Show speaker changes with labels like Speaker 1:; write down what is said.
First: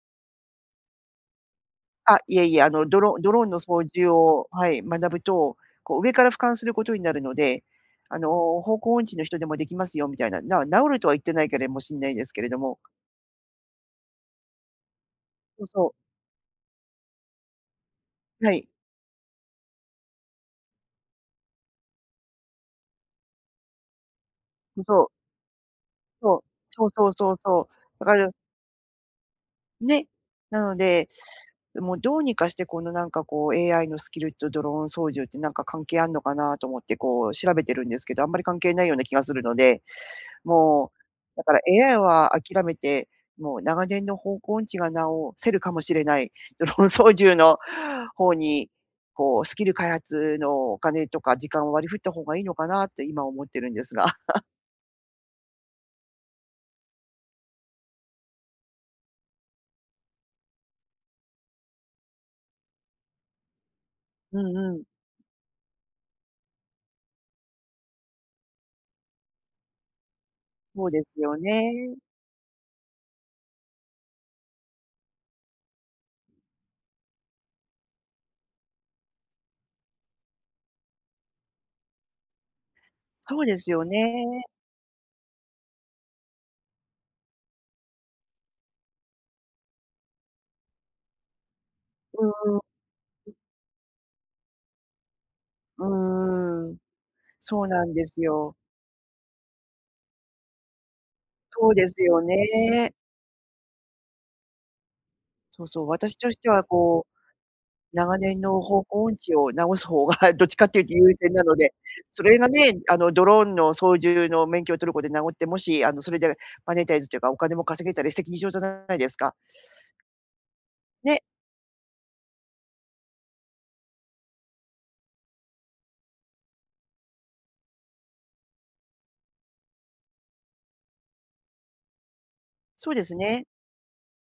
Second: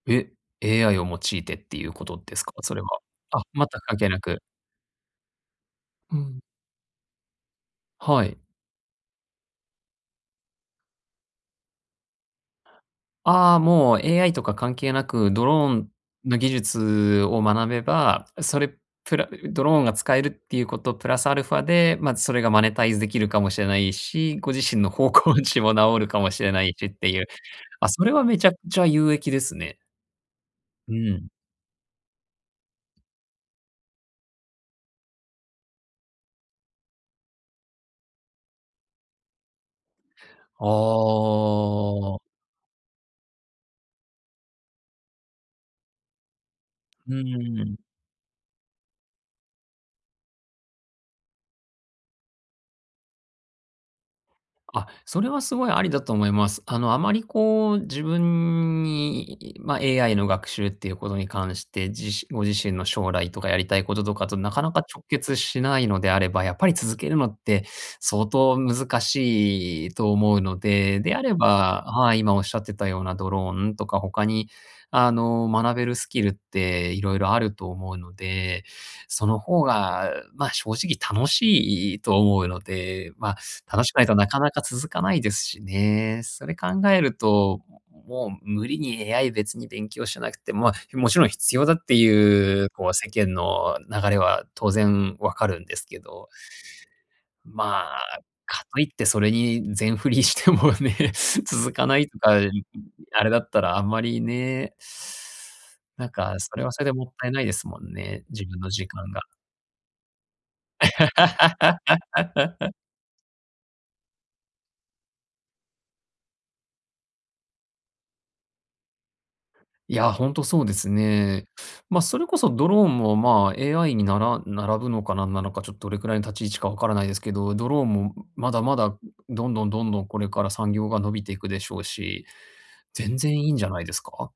Speaker 1: え、AI を用いてっていうこ
Speaker 2: あ、
Speaker 1: とで
Speaker 2: い
Speaker 1: す
Speaker 2: え
Speaker 1: か？
Speaker 2: いえ、あ
Speaker 1: それ
Speaker 2: の、
Speaker 1: は。
Speaker 2: ドロドロ
Speaker 1: あ、
Speaker 2: ーンの
Speaker 1: 全く
Speaker 2: 掃
Speaker 1: 関係
Speaker 2: 除
Speaker 1: なく。
Speaker 2: をはい、学ぶと、こう上
Speaker 1: う
Speaker 2: から俯
Speaker 1: ん。
Speaker 2: 瞰することになるので、あ
Speaker 1: は
Speaker 2: の、
Speaker 1: い。
Speaker 2: 方向音痴の人でもできますよみたいな、な直るとは言ってないけれもしんないですけれども。
Speaker 1: ああ、もう、AI とか関係なく、ド
Speaker 2: そう
Speaker 1: ロー
Speaker 2: そ
Speaker 1: ン
Speaker 2: う。
Speaker 1: の技術を学べば、
Speaker 2: は
Speaker 1: そ
Speaker 2: い。
Speaker 1: れ、プラうドローンが使えるっていうことプラスアルファで、まあ、それがマネタイズできるかもしれないし、ご自
Speaker 2: う
Speaker 1: 身
Speaker 2: ん、
Speaker 1: の
Speaker 2: そう。
Speaker 1: 方向音痴も直るかも
Speaker 2: そ
Speaker 1: し
Speaker 2: う。
Speaker 1: れない
Speaker 2: そ
Speaker 1: し
Speaker 2: う
Speaker 1: っ
Speaker 2: そ
Speaker 1: て
Speaker 2: う
Speaker 1: いう。
Speaker 2: そうそ
Speaker 1: ああ、
Speaker 2: う。
Speaker 1: そ
Speaker 2: だ
Speaker 1: れ
Speaker 2: か
Speaker 1: は
Speaker 2: る
Speaker 1: めちゃくちゃ有益ですね。
Speaker 2: ね。なの
Speaker 1: う
Speaker 2: で、
Speaker 1: ん。
Speaker 2: もうどうにかしてこの、なんかこう、AI のスキルとドローン操縦ってなんか関係あんのかなと思って、こう、調べてるんですけど、あんまり関係ないような気がするので。
Speaker 1: あ
Speaker 2: もう、だから AI
Speaker 1: あ。
Speaker 2: は諦めて、もう長年の方向音痴が直せるかもしれない、ドローン操
Speaker 1: うん
Speaker 2: 縦
Speaker 1: う
Speaker 2: の
Speaker 1: んうん。
Speaker 2: 方に、こうスキル開発のお金とか時間を割り振った方がいいのかなって今思ってるんですが。
Speaker 1: あ、それはすごいありだと思います。あの、あまりこう自分に、ま、AI の学習っていうことに関して、じご自身の将来とか、やりたい事とかと
Speaker 2: う
Speaker 1: な
Speaker 2: ん
Speaker 1: か
Speaker 2: う
Speaker 1: なか
Speaker 2: ん。
Speaker 1: 直結しないのであれば、やっぱり続けるのって、相当難しいと思うの
Speaker 2: そうで
Speaker 1: で、で
Speaker 2: す
Speaker 1: あれ
Speaker 2: よ
Speaker 1: ば
Speaker 2: ね。
Speaker 1: はい。今おっしゃってたようなドローンとか、他に、あの、学べるスキルって色々あると思うので、その方が、まあ、正直楽しいいと思うので。まあ、
Speaker 2: そうです
Speaker 1: 楽
Speaker 2: よ
Speaker 1: しくないとなか
Speaker 2: ね。
Speaker 1: なか続かないですしね。それ考えると、もう無理に AI 別に勉強しなくてま、もちろん必要だって
Speaker 2: うんうん。
Speaker 1: いう、こう世間
Speaker 2: う
Speaker 1: の流れは当然分かるんです
Speaker 2: う
Speaker 1: けど。
Speaker 2: ーん。そう
Speaker 1: ま
Speaker 2: なんで
Speaker 1: あ、
Speaker 2: すよ。
Speaker 1: かといってそれに全振りしてもね、
Speaker 2: そ
Speaker 1: 続
Speaker 2: う
Speaker 1: か
Speaker 2: で
Speaker 1: な
Speaker 2: す
Speaker 1: い
Speaker 2: よ
Speaker 1: あい、
Speaker 2: ね。
Speaker 1: あれだったらあんまりね。
Speaker 2: そうそう、
Speaker 1: なん
Speaker 2: 私と
Speaker 1: か、
Speaker 2: して
Speaker 1: そ
Speaker 2: は
Speaker 1: れはそれでも
Speaker 2: こう、
Speaker 1: ったいないですもん
Speaker 2: 長
Speaker 1: ね、
Speaker 2: 年
Speaker 1: 自分
Speaker 2: の
Speaker 1: の
Speaker 2: 方
Speaker 1: 時
Speaker 2: 向
Speaker 1: 間
Speaker 2: 音
Speaker 1: が。
Speaker 2: 痴を直す方が、どっちかっていうと優先なので、それがね、あの、ドローンの操縦の免許を取ることで直って、もしあの、それでマネタイズっていうかお金も稼げたら一石二鳥じゃないですか。
Speaker 1: いや、ほんとそうです
Speaker 2: ね。
Speaker 1: ね。ま、それこそドローンもまあ、AI に、なら並ぶのか何なのか、ちょっとどれくらいの立ち位置か分からないですけど、ドローンもまだまだ、どんどんどんどんこれから産業が伸びていくでしょうし、
Speaker 2: そうです
Speaker 1: 全然
Speaker 2: ね。
Speaker 1: いいんじゃないですか？